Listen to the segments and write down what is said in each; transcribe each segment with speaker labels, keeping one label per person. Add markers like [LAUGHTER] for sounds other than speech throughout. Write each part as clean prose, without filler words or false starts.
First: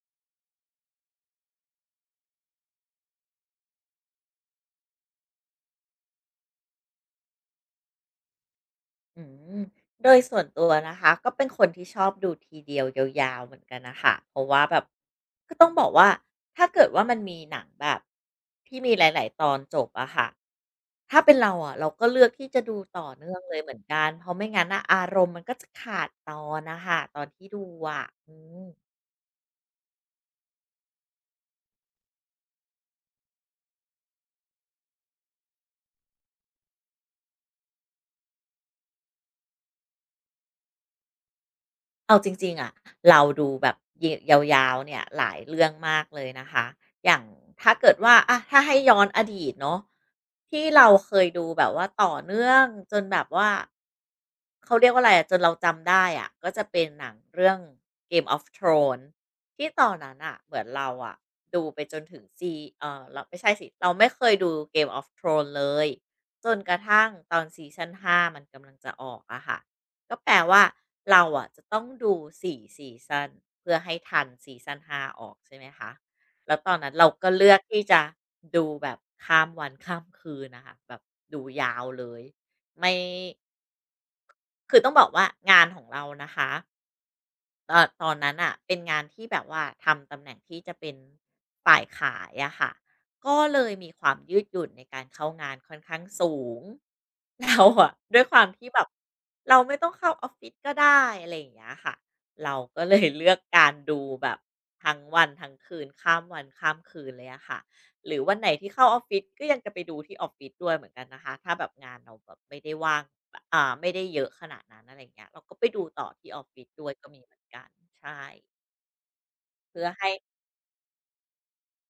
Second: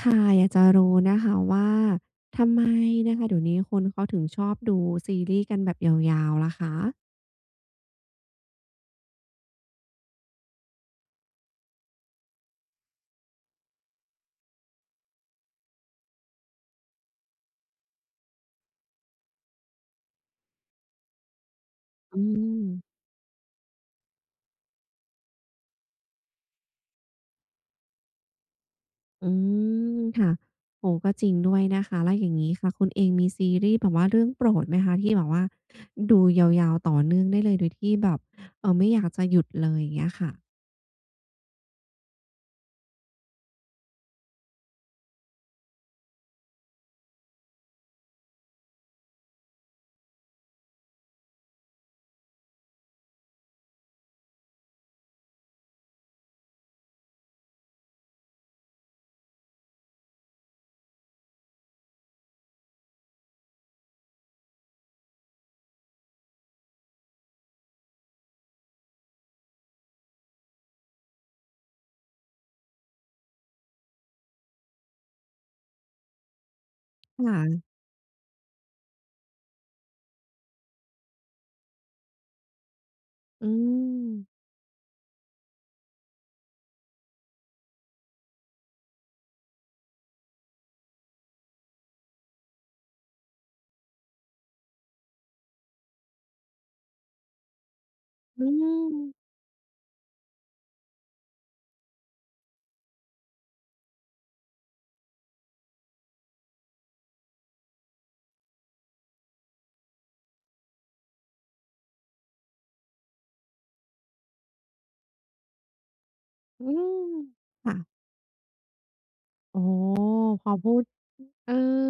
Speaker 1: ค่ะอยากจะรู้นะคะว่าทำไมนะคะเดี๋ยวนี้คนเขาถึงชอบดูซีรีส์กันแบบยาวๆล่ะคะ
Speaker 2: อืมโดยส่วนตัวนะคะก็เป็นคนที่ชอบดูทีเดียวยาวๆเหมือนกันนะคะเพราะว่าแบบก็ต้องบอกว่าถ้าเกิดว่ามันมีหนังแบบที่มีหลายๆตอนจบอะค่ะถ้าเป็นเราอะเราก็
Speaker 1: อื
Speaker 2: เลือกที่
Speaker 1: ม
Speaker 2: จะดูต่อเนื่องเลยเหมือนกันเพราะไม่งั้นอะอารมณ์มันก็จะขาดตอนนะคะตอนที่ดูอะอืม
Speaker 1: อืมค่ะโอ้โฮก็จริงด้วยนะคะแล้วอย่างงี้ค่ะคุณเองมีซีรีส์แบบว่าเรื่องโปรดไหมคะที่แบบว่าดูยาวๆต่อเนื่องได้เลยโดยที่แบบไม่อยากจะหยุดเลยอย่างเงี้ยค่ะ
Speaker 2: เอาจริงๆอะเราดูแบบยยาวๆเนี่ยหลายเรื่องมากเลยนะคะอย่างถ้าเกิดว่าอะถ้าให้ย้อนอดีตเนาะที่เราเคยดูแบบว่าต่อเนื่องจนแบบว่าเขาเรียกว่าอะไรอะจนเราจำได้อะก็จะเป็นหนังเรื่อง Game of Thrones ที่ตอนนั้นน่ะเหมือนเราอะดูไปจนถึงซีเอ่อเราไม่ใช่สิเราไม่เคยดู Game of Thrones เลยจนกระทั่งตอนซีซันห้ามันกำลังจะออกอะค่ะ ก็แปลว่าเราอะจะต้องดู4ซีซันเพื่อให้ทันซีซัน5ออกใช่ไหมคะแล้วตอนนั้นเราก็
Speaker 1: ค่ะ
Speaker 2: เลือกที่จะดูแบบข้ามวันข้ามคืนนะคะแบบดูยาวเลยไม่
Speaker 1: อืม
Speaker 2: คือต้องบอกว่างานของเรานะคะ ตอนนั้นอ่ะเป็นงานที่แบบว่าทำตำแหน่งที่จะเป็นฝ่ายขายอะค่ะก็เลยมีความยืดหยุ่นในการเข้างานค่อนข้างสูง [LAUGHS] เราอะด้วยควา
Speaker 1: อื
Speaker 2: มที่แบบ
Speaker 1: ม
Speaker 2: เราไม่ต้องเข้าออฟฟิศก็ได้อะไรอย่างเงี้ยค่ะเราก็เลยเลือกการดูแบบทั้งวันทั้งคืนข้ามวันข้ามคืนเลยอะค่ะหรือวันไหนที่เข้าออฟฟิศก็ยังจะไปดูที่ออฟฟิศด้วยเหมือนกันนะคะถ้าแบบงานเราแบบไม่ได้ว่าง อ่าไม่ได้เยอะขนาดนั้นอะไรอย่างเงี้ยเราก็ไปดูต่อที่ออฟฟิ
Speaker 1: อื
Speaker 2: ศด้วยก็
Speaker 1: ม
Speaker 2: มีเหมือนกัน
Speaker 1: ค่ะ
Speaker 2: ใช่
Speaker 1: โอ้
Speaker 2: เพื่อให้
Speaker 1: พอพูดเออ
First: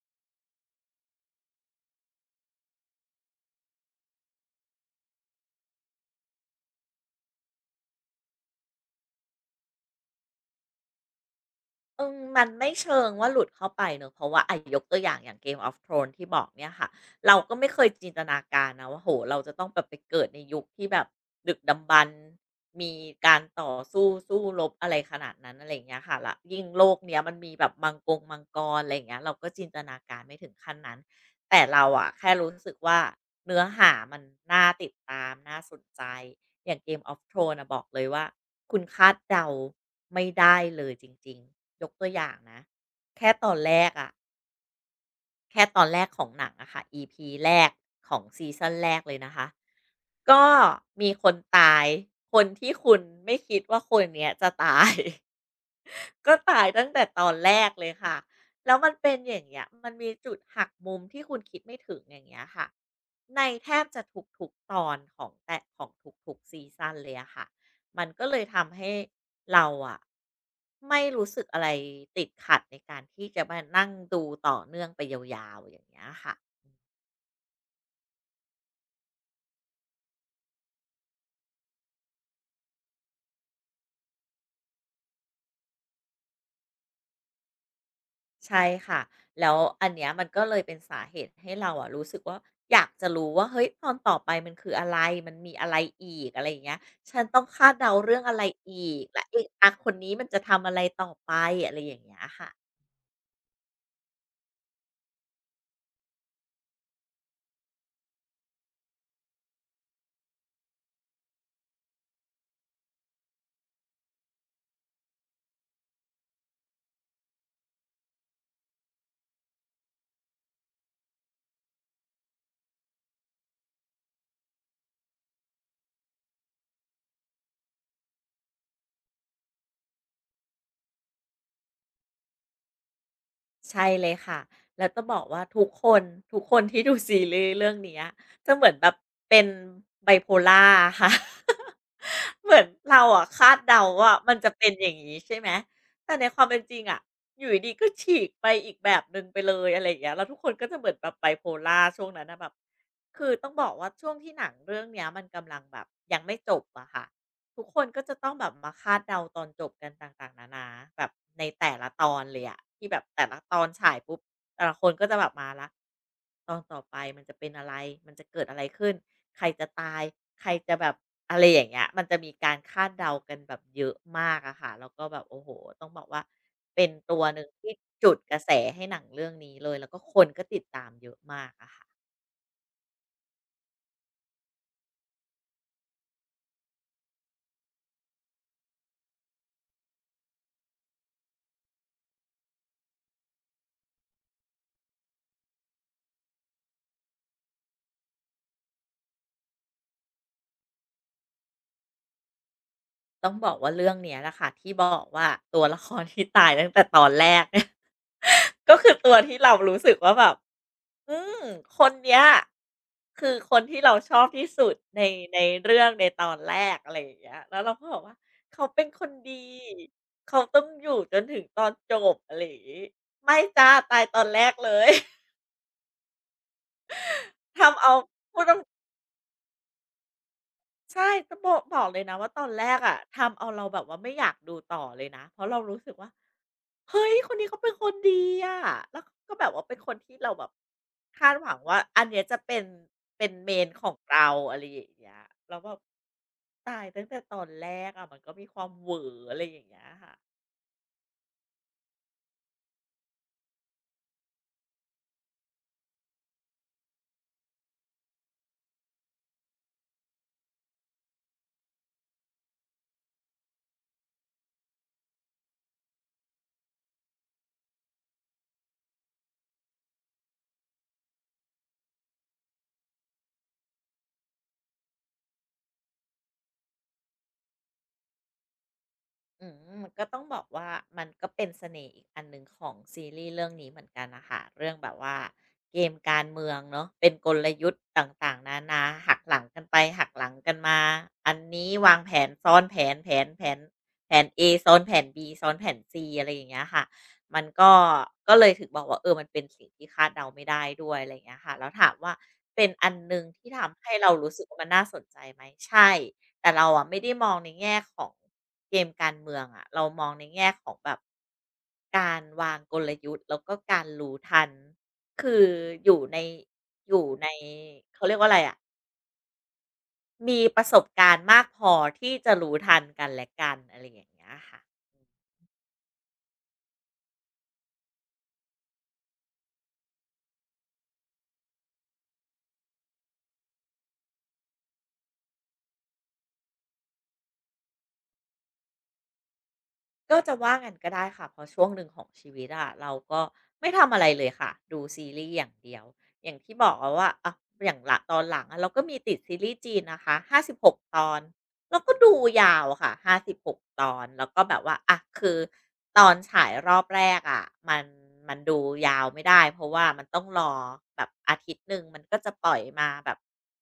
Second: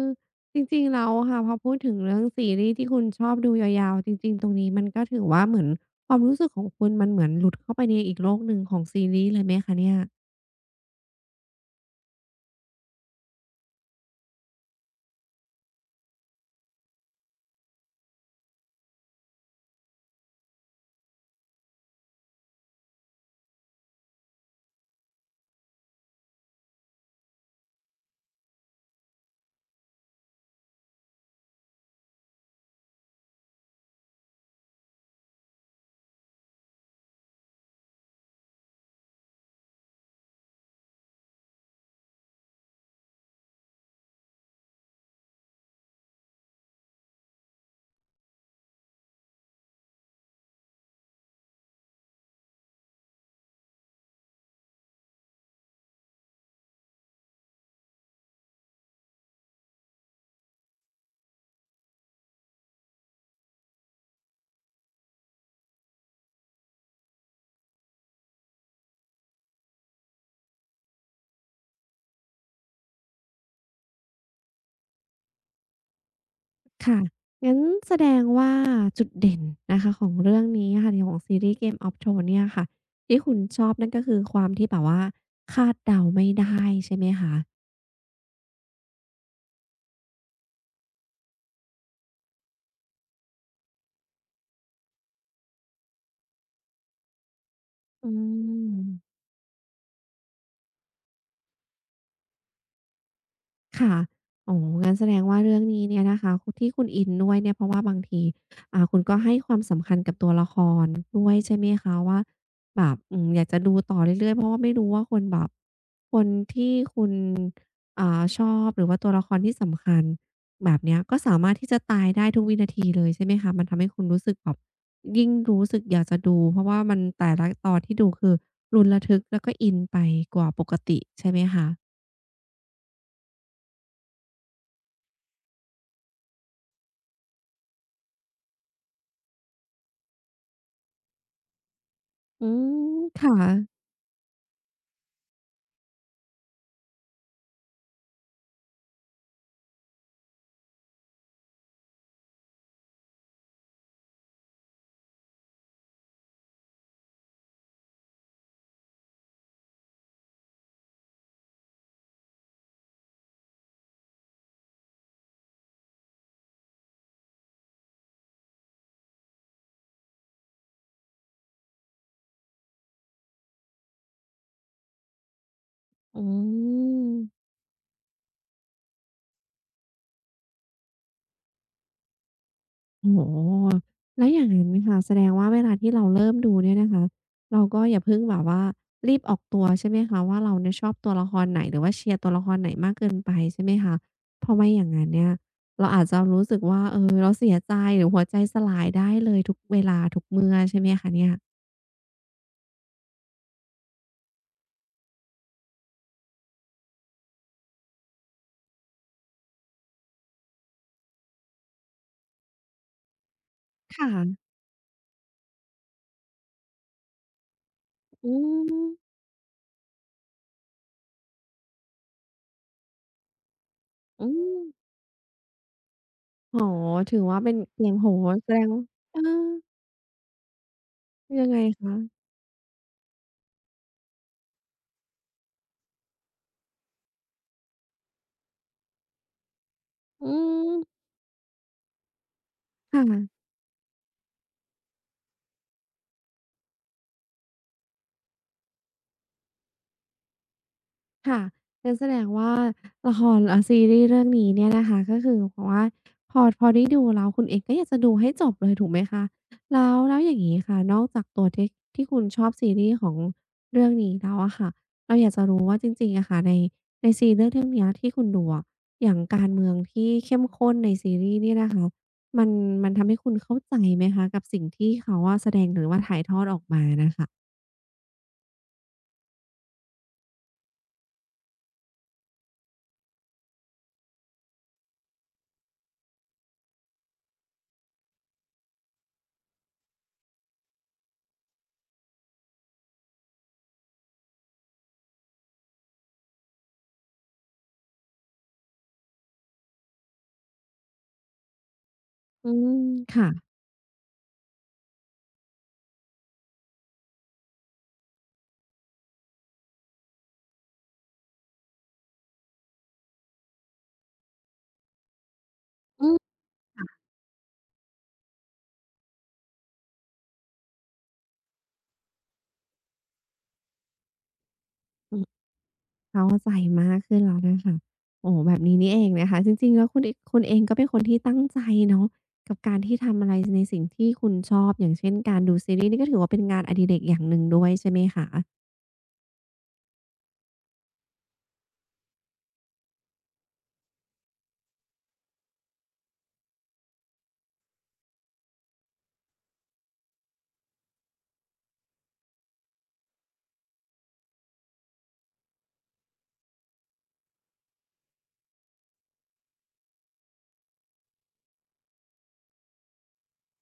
Speaker 1: จริงๆแล้วอะค่ะพอพูดถึงเรื่องซีรีส์ที่คุณชอบดูยาวๆจริงๆตรงนี้มันก็ถือว่าเหมือนความรู้สึกของคุณมันเหมือนหลุดเข้าไปในอีกโลกหนึ่งของซีรีส์เลยไหมคะเนี่ย
Speaker 2: อืมมันไม่เชิงว่าหลุดเข้าไปเนอะเพราะว่าไอะยกตัวอย่างอย่าง Game of Thrones ที่บอกเนี่ยค่ะเราก็ไม่เคยจินตนาการนะว่าโหเราจะต้องแบบไปเกิดในยุคที่แบบดึกดำบรรพ์มีการต่อสู้สู้รบอะไรขนาดนั้นอะไรอย่างเงี้ยค่ะละยิ่งโลกเนี้ยมันมีแบบมังกรอะไรอย่างเงี้ยเราก็จินตนาการไม่ถึงขั้นนั้นแต่เราอะแค่รู้สึกว่าเนื้อหามันน่าติดตามน่าสนใจ อย่าง Game of Thrones น่ะบอกเลยว่าคุณคาดเดาไม่ได้เลยจริงๆยกตัวอย่างนะแค่ตอนแรกอะแค่ตอนแรกของหนังอะค่ะ EP แรกของซีซันแรกเลยนะคะก็มีคนตายคนที่คุณไม่คิดว่าคนเนี้ยจะตาย ก็ตายตั้งแต่ตอนแรกเลยค่ะ แล้วมันเป็นอย่างเงี้ยมันมีจุดหักมุมที่คุณคิดไม่ถึงอย่างเงี้ยค่ะ ในแทบจะทุกๆตอนของทุกๆซีซันเลยอะค่ะ มันก็เลยทำให้เราอะไม่รู้สึกอะไรติดขัดในการที่จะมานั่งดูต่อเนื่องไปยาวๆอย่างเงี้ยค่ะ
Speaker 1: ค่ะงั้นแสดงว่าจุดเด่นนะคะของเรื่องนี้อะค่ะในของซีรีส์ Game of Thrones เนี่ยค่ะที่คุณชอบนั่นก็คือความที่แบบว่าคาดเดาไม่ได้ใช่ไหมคะ
Speaker 2: ใช่ค่ะ แล้วอันเนี้ยมันก็เลยเป็นสาเหตุให้เราอะรู้สึกว่าอยากจะรู้ว่าเฮ้ยตอนต่อไปมันคืออะไร มันมีอะไรอีกอะไรอย่างเงี้ยฉันต้องคาดเดา
Speaker 1: อื
Speaker 2: เรื่องอะไรอีก
Speaker 1: ม
Speaker 2: และไอ้อาคนนี้มันจะทำอะไรต่อไปอะไรอย่างเงี้ยค่ะ
Speaker 1: ค่ะอ๋องั้นแสดงว่าเรื่องนี้เนี่ยนะคะที่คุณอินด้วยเนี่ยเพราะว่าบางทีคุณก็ให้ความสำคัญกับตัวละครด้วยใช่ไหมคะว่าแบบอืมอยากจะดูต่อเรื่อยๆเพราะว่าไม่รู้ว่าคนแบบคนที่คุณชอบหรือว่าตัวละครที่สำคัญแบบเนี้ยก็สามารถที่จะตายได้ทุกวินาทีเลยใช่ไหมคะมันทำให้คุณรู้สึกแบบยิ่งรู้สึกอยากจะดูเพราะว่ามันแต่ละตอนที่ดูคือลุ้นระทึกแล้วก็อินไปกว่าปกติใช่ไหมคะ
Speaker 2: ใช่เลยค่ะแล้วจะบอกว่าทุกคนที่ดูซีรีส์เรื่องเนี้ยจะเหมือนแบบเป็น bipolar อะค่ะ [LAUGHS]
Speaker 1: อื
Speaker 2: เหมือน
Speaker 1: ม
Speaker 2: เราอะ
Speaker 1: ค่ะ
Speaker 2: คาดเดาว่ามันจะเป็นอย่างนี้ใช่ไหมแต่ในความเป็นจริงอะอยู่ดีๆก็ฉีกไปอีกแบบหนึ่งไปเลยอะไรอย่างเงี้ยแล้วทุกคนก็จะเหมือนแบบ bipolar ช่วงนั้นนะแบบคือต้องบอกว่าช่วงที่หนังเรื่องเนี้ยมันกำลังแบบยังไม่จบอะค่ะ ทุกคนก็จะต้องแบบมาคาดเดาตอนจบกันต่างๆนานาแบบในแต่ละตอนเลยอะที่แบบแต่ละตอนฉายปุ๊บแต่ละคนก็จะแบบมาละตอนต่อไปมันจะเป็นอะไรมันจะเกิดอะไรขึ้นใครจะตายใครจะแบบอะไรอย่างเงี้ยมันจะมีการคาดเดากันแบบเยอะมากอะค่ะแล้วก็แบบโอ้โหต้องบอกว่า
Speaker 1: อื
Speaker 2: เป็นตัวหนึ่ง
Speaker 1: ม
Speaker 2: ที่จุดกระแสให้หนังเรื่องนี้เลยแล้วก็คนก็ติดตามเยอะมากอะค่ะ
Speaker 1: โอ้โฮแล้วอย่างงั้นค่ะแสดงว่าเวลาที่เราเริ่มดูเนี่ยนะคะ เราก็อย่าเพิ่งแบบว่ารีบออกตัวใช่ไหมคะว่าเราเนี่ยชอบตัวละครไหนหรือว่าเชียร์ตัวละครไหนมากเกินไปใช่ไหมคะเพราะไม่อย่างงั้นเนี่ยเราอาจจะรู้สึกว่าเออเราเสียใจหรือหัวใจสลายได้เลยทุกเวลาทุกเมื่อใช่ไหมคะเนี่ย
Speaker 2: ต้องบอกว่าเรื่องเนี้ยแหละค่ะที่บอกว่าตัวละครที่ตายตั้งแต่ตอนแรกเนี่ย ก็คือตัวที่เรารู้สึกว่าแบบ อืม คนเนี้ยคือคนที่เราชอบ
Speaker 1: ค่ะ
Speaker 2: ที่สุดในในเรื่องในตอนแรกอะไรอย่างเงี้ยแล้วเราก็บอกว่า
Speaker 1: อื
Speaker 2: เขาเป็น
Speaker 1: ม
Speaker 2: คนดี เขาต้องอยู่จนถึงตอนจบอะไรอย่างงี้ไม่จ้ะตายตอ
Speaker 1: อื
Speaker 2: นแรก
Speaker 1: ม
Speaker 2: เลย [LAUGHS]
Speaker 1: โอ้โฮถือว่าเป็น
Speaker 2: ทำ
Speaker 1: เสีย
Speaker 2: เอา
Speaker 1: งโอ้โฮ
Speaker 2: พูด
Speaker 1: แส
Speaker 2: ตร
Speaker 1: ดงว่าเออ
Speaker 2: ใช่จะ
Speaker 1: ยั
Speaker 2: โบ
Speaker 1: ง
Speaker 2: อ
Speaker 1: ไง
Speaker 2: กบอก
Speaker 1: คะ
Speaker 2: เลยนะว่าตอนแรกอะทำเอาเราแบบว่าไม่อยากดูต่อเลยนะ เพราะเรารู้สึกว่าเฮ้ยคนนี้เขาเป็นคนดีอะแล้วเขาก็แบบว่าเป็นคนที่เรา
Speaker 1: อื
Speaker 2: แบบ
Speaker 1: ม
Speaker 2: คาดหวังว่าอันเนี้ยจะเป็นเป็น
Speaker 1: ค่ะ
Speaker 2: เ a นของเราอะไรอย่างเงี้ยแล้วแบบตายตั้งแต่ตอนแรกอะมันก็มีความเหวออะไรอย่างเงี้ยค่ะ
Speaker 1: ค่ะงั้นแสดงว่าละครซีรีส์เรื่องนี้เนี่ยนะคะก็คือเพราะว่าพอได้ดูแล้วคุณเองก็อยากจะดูให้จบเลยถูกไหมคะแล้วอย่างงี้ค่ะนอกจากตัวที่ที่คุณชอบซีรีส์ของเรื่องนี้แล้วอะค่ะเราอยากจะรู้ว่าจริงๆอะค่ะในซีรีส์เรื่องเนี้ยที่คุณดูอะอย่างการเมืองที่เข้มข้นในซีรีส์เนี่ยนะคะมันมันทำให้คุณเข้าใจไหมคะกับสิ่งที่เขาอะแสดงหรือว่าถ่ายทอดออกมาน่ะค่ะ
Speaker 2: อืมมันก็ต้องบอกว่ามันก็เป็นเสน่ห์อีกอันหนึ่งของซีรีส์เรื่องนี้เหมือนกันนะคะเรื่องแบบว่าเกมการเมืองเนาะเป็นกลยุทธ์ต่างๆนานาหักหลังกันไปหักหลังกันมาอันนี้วางแผนซ้อนแผนแผน A ซ้อนแผนบีซ้อนแผนซีอะไรอย่างเงี้ยค่ะมันก็ก็เลยถึงบอกว่าเออมันเป็นสิ่งที่คาดเดาไม่ได้ด้วยอะไรอย่างเงี้ยค่ะแล้วถามว่า
Speaker 1: อื
Speaker 2: เป็น
Speaker 1: ม
Speaker 2: อันหนึ่งที่
Speaker 1: ค่ะ
Speaker 2: ทำให้เรารู้สึกว่ามันน่าสนใจไหมใช่ แต่เราอะไม่ได้มองในแง่ของเกมการเมืองอะเรามองในแง่ของแบบการวางกลยุทธ์แล้วก็การรู้ทันคืออยู่
Speaker 1: อืม
Speaker 2: ในอยู่
Speaker 1: ค่ะ
Speaker 2: ในเขาเรียกว่าอะไรอะมีประสบการณ์มากพอที่จะรู้ทันกันและกันอะไรอย่างเงี้ยค่ะ
Speaker 1: เข้าใจมากขึ้นแล้วนะคะโอ้โฮแบบนี้นี่เองนะคะ จริงๆแล้วคุณเองก็เป็นคนที่ตั้งใจเนาะกับการที่ทำอะไรในสิ่งที่คุณชอบอย่างเช่นการดูซีรีส์นี่ก็ถือว่าเป็นงานอดิเรกอย่างหนึ่งด้วยใช่ไหมคะ
Speaker 2: ก็จะว่างั้นก็ได้ค่ะเพราะช่วงหนึ่งของชีวิตอะเราก็ไม่ทำอะไรเลยค่ะดูซีรีส์อย่างเดียวอย่างที่บอกอะว่าอ่ะอย่างละตอนหลังอะเราก็มีติดซีรีส์จีนนะคะห้าสิบหกตอนเราก็ดูยาวค่ะห้าสิบหกตอนแล้วก็แบบว่าอ่ะคือตอนฉายรอบแรกอะมันมันดูยาวไม่ได้เพราะว่ามันต้องรอแบบอาทิตย์หนึ่งมันก็จะปล่อยมาแบบ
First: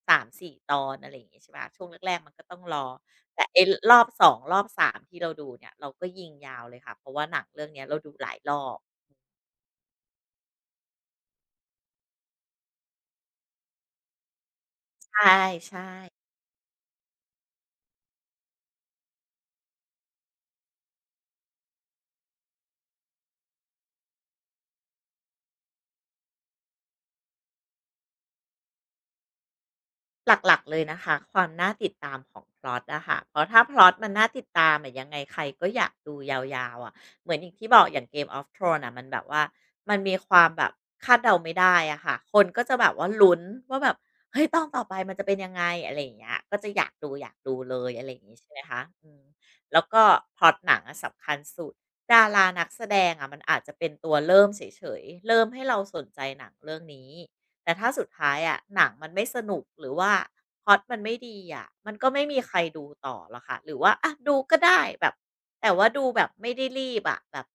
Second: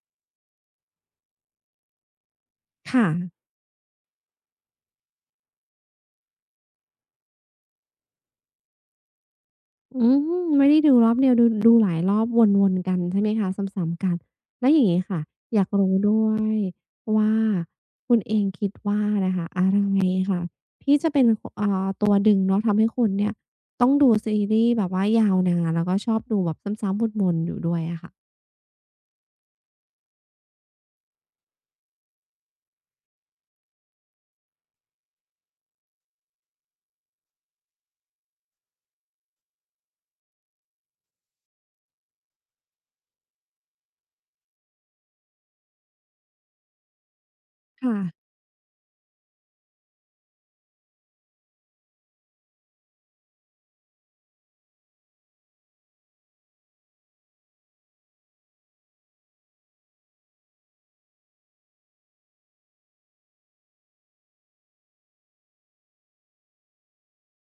Speaker 2: สามสี่ตอนอะไรอย่างงี้ใช่ปะช่วงแรกๆมันก็ต้องรอ
Speaker 1: ค่ะ
Speaker 2: แต่ไอ้รอบ2รอบ3ที่เราดูเนี่ยเราก็ยิงยาวเลยค่ะเพราะว่าหนังเรื่องเนี้ยเราดูหลายรอบ
Speaker 1: อืมไม่ได้ดูรอบเดียวดูหลายรอบวนๆกันใช่ไหมคะซ้ำๆกันแล้วอย่างงี้ค่ะ
Speaker 2: ใช่
Speaker 1: อยาก
Speaker 2: ใช่
Speaker 1: รู้ด้วยว่าคุณเองคิดว่านะคะอะไรค่ะที่จะเป็นคอ่าตัวดึงเนาะทำให้คุณเนี่ยต้องดูซีรีส์แบบว่ายาวนานแล้วก็ชอบดูแบบซ้ำๆวนๆอยู่ด้วยอะค่ะ
Speaker 2: หลักๆ เลยนะคะความน่าติดตามของพล็อตอะค่ะเพราะถ้าพล็อตมันน่าติดตามอะยังไงใครก็อยากดูยาวๆอะเหมือนอย่างที่บอกอย่าง Game of Thrones ่ะมันแบบว่ามันมีความแบบคาดเดาไม่ได้อะค่ะคนก็จะแบบว่าลุ้นว่าแบบเฮ้ยต้องต่อไปมันจะเป็นยังไงอะไรอย่างเงี้ยก็จะอยากดูเลย
Speaker 1: ค่ะ
Speaker 2: อะไรอย่างงี้ใช่ไหมคะอืมแล้วก็พล็อตหนังอะสำคัญสุดดารานักแสดงอะมันอาจจะเป็นตัวเริ่มเฉยๆเริ่มให้เราสนใจหนังเรื่องนี้ แต่ถ้าสุดท้ายอะหนังมันไม่สนุกหรือว่าพล็อตมันไม่ดีอะมันก็ไม่มีใครดูต่อหรอกค่ะหรือว่าอะดูก็ได้แบบแต่ว่าดูแบบไม่ได้รีบอะแบบ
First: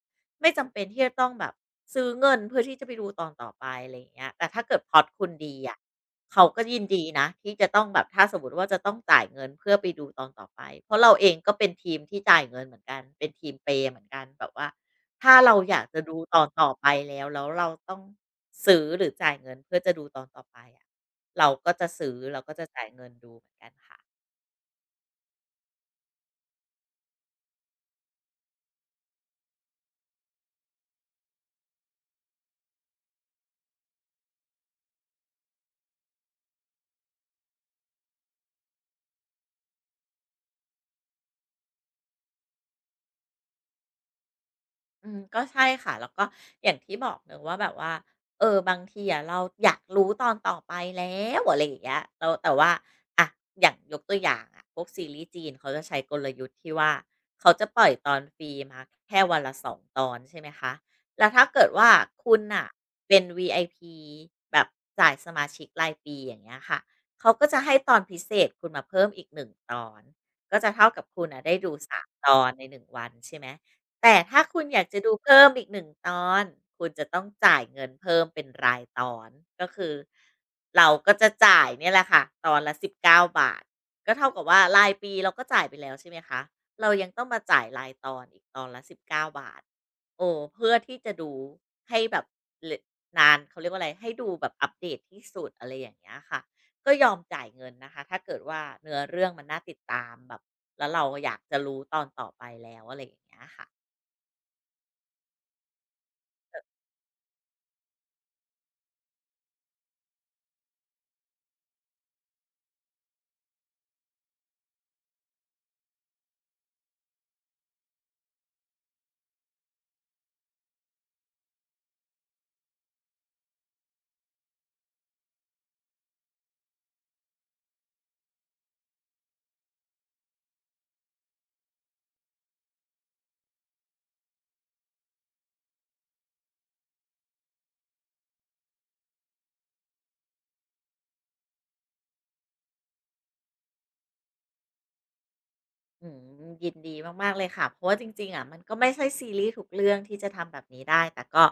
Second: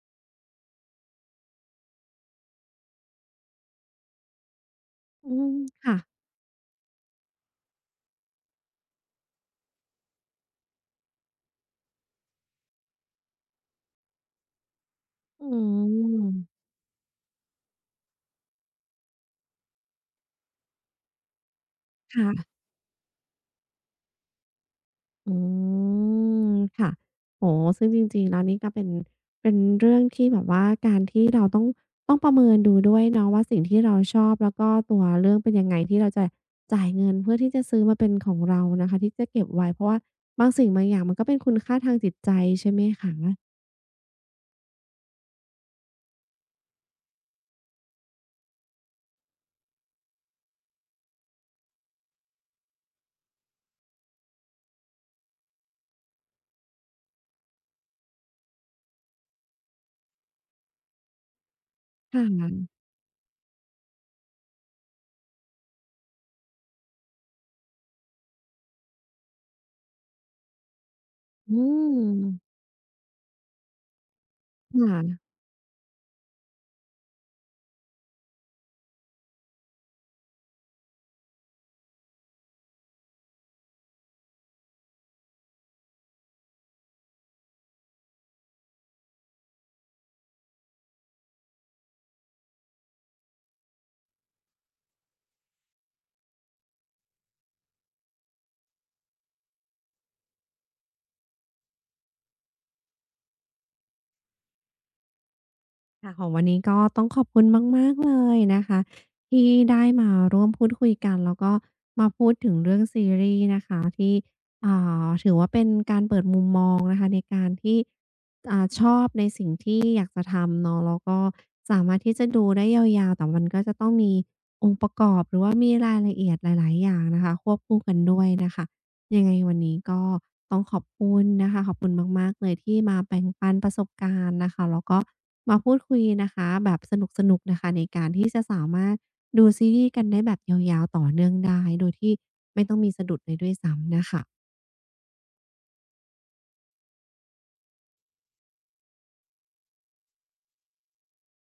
Speaker 2: ไม่จำเป็นที่จะต้องแบบซื้อเงินเพื่อที่จะไปดูตอนต่อไปอะไรอย่างเงี้ยแต่ถ้าเกิดพล็อตคุ
Speaker 1: อื
Speaker 2: ณดี
Speaker 1: ม
Speaker 2: อะ
Speaker 1: ค่ะ
Speaker 2: เขาก็ยินดีนะที่จะต้องแบบถ้าสมมติว่าจะต้องจ่ายเงินเพื่อไปดูตอนต่อไปเพราะเราเองก็เป็นทีมที่จ่ายเงินเหมือนกันเป็นทีมเปย์เหมือนกันแบบว่า ถ้า
Speaker 1: อื
Speaker 2: เราอยากจะดูตอน
Speaker 1: ม
Speaker 2: ต่อไปแล้วเราต้องซื้อหรือจ่ายเงินเพื่อจะดูตอนต่อไปอะเราก็จะซื้อเราก็
Speaker 1: ค่ะ
Speaker 2: จะจ่ายเงินดูเหมือนกันค่ะ
Speaker 1: อืมค่ะโอ้โฮซึ่งจริงๆแล้วนี่ก็เป็นเป็นเรื่องที่แบบว่าการที่เราต้องประเมินดูด้วยเนาะว่าสิ่งที่เราชอบแล้วก็ตัวเรื่องเป็นยังไงที่เราจะจ่ายเงินเพื่อที่จะซื้อมาเป็นของเรานะคะที่จะเก็บไว้เพราะว่าบางสิ่งบางอย่างมันก็เป็นคุณค่าทางจิตใจใช่ไหมคะ
Speaker 2: อืมก็ใช่ค่ะแล้วก็อย่างที่บอกเนอะว่าแบบว่าเออบางทีอะเราอยากรู้ตอนต่อไปแล้วอะไรอย่างเงี้ยแล้แต่ว่าอะอย่างยกตัวอย่างอะพวกซีรีส์จีนเขาจะใช้กลยุทธ์ที่ว่าเขาจะปล่อยตอนฟรีมาแค่วันละสองตอนใช่ไหมคะแล้วถ้าเกิดว่า
Speaker 1: ค่
Speaker 2: คุณอะ
Speaker 1: ะ
Speaker 2: เป็น VIP แบบจ่ายสมาชิกรายปีอย่างเงี้ยค่ะเขาก็จะให้ตอนพิเศษคุณมาเพิ่มอีกหนึ่งตอนก็จะเท่ากับคุณอะได้
Speaker 1: อื
Speaker 2: ดูสามตอน
Speaker 1: ม
Speaker 2: ในหนึ่งวันใช่ไหม แต่ถ้าคุณ
Speaker 1: ค
Speaker 2: อยากจะดู
Speaker 1: ่ะ
Speaker 2: เพิ่มอีก1ตอนคุณจะต้องจ่ายเงินเพิ่มเป็นรายตอนก็คือเราก็จะจ่ายเนี่ยแหละค่ะตอนละ19 บาทก็เท่ากับว่ารายปีเราก็จ่ายไปแล้วใช่ไหมคะเรายังต้องมาจ่ายรายตอนอีกตอนละ1ิบเก้าบาทโอ้เพื่อที่จะดูให้แบบเลนานเขาเรียกว่าอะไรให้ดูแบบอัปเดตที่สุดอะไรอย่างเงี้ยค่ะก็ยอมจ่ายเงินนะคะถ้าเกิดว่าเนื้อเรื่องมันน่าติดตามแบบแล้วเราอยากจะรู้ตอนต่อไปแล้วอะไรอย่างเงี้ยค่ะ
Speaker 1: ค่ะของวันนี้ก็ต้องขอบคุณมากๆเลยนะคะที่ได้มาร่วมพูดคุยกันแล้วก็มาพูดถึงเรื่องซีรีส์นะคะที่อ่าถือว่าเป็นการเปิดมุมมองนะคะในการที่อ่าชอบในสิ่งที่อยากจะทำเนาะแล้วก็สามารถที่จะดูได้ยาวๆแต่มันก็จะต้องมีองค์ประกอบหรือว่ามีรายละเอียดหลายๆอย่างนะคะควบคู่กันด้วยนะคะ ยังไงวันนี้ก็ต้องขอบคุณนะคะขอบคุณมากๆเลยที่มาแบ่งปันประสบการณ์นะคะแล้วก็มาพูดคุยนะคะแบบสนุกๆนะคะในการที่จะสามารถดูซีรีส์กันได้แบบยาวๆต่อเนื่องได้โดยที่ไม่ต้องมีสะดุดเลยด้วยซ้ำน่ะค่ะ
Speaker 2: อืมยินดีมากๆเลยค่ะเพราะว่าจริงๆอะมันก็ไม่ใช่ซีรีส์ทุกเรื่องที่จะทำแบบนี้ได้แต่ก็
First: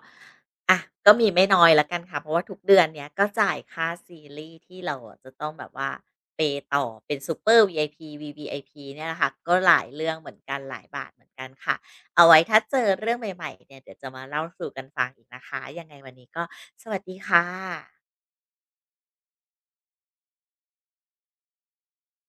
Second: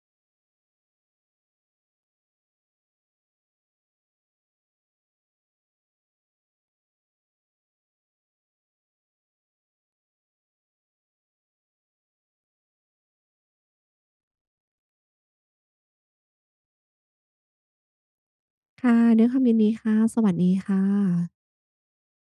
Speaker 2: อะก็มีไม่น้อยละกันค่ะเพราะว่าทุกเดือนเนี้ยก็จ่ายค่าซีรีส์ที่เราอะจะต้องแบบว่าเปย์ต่อเป็นซูเปอร์วีไอพีวีวีไอพีเนี่ยแหละค่ะก็หลายเรื่องเหมือนกันหลายบาทเหมือนกันค่ะเอาไว้ถ้าเจอเรื่องใหม่ๆเนี่ยเดี๋ยวจะมาเล่าสู่กันฟังอีกนะคะยังไงวันนี้ก็สวัสดีค่ะ
Speaker 1: ค่ะด้วยความยินดีค่ะสวัสดีค่ะ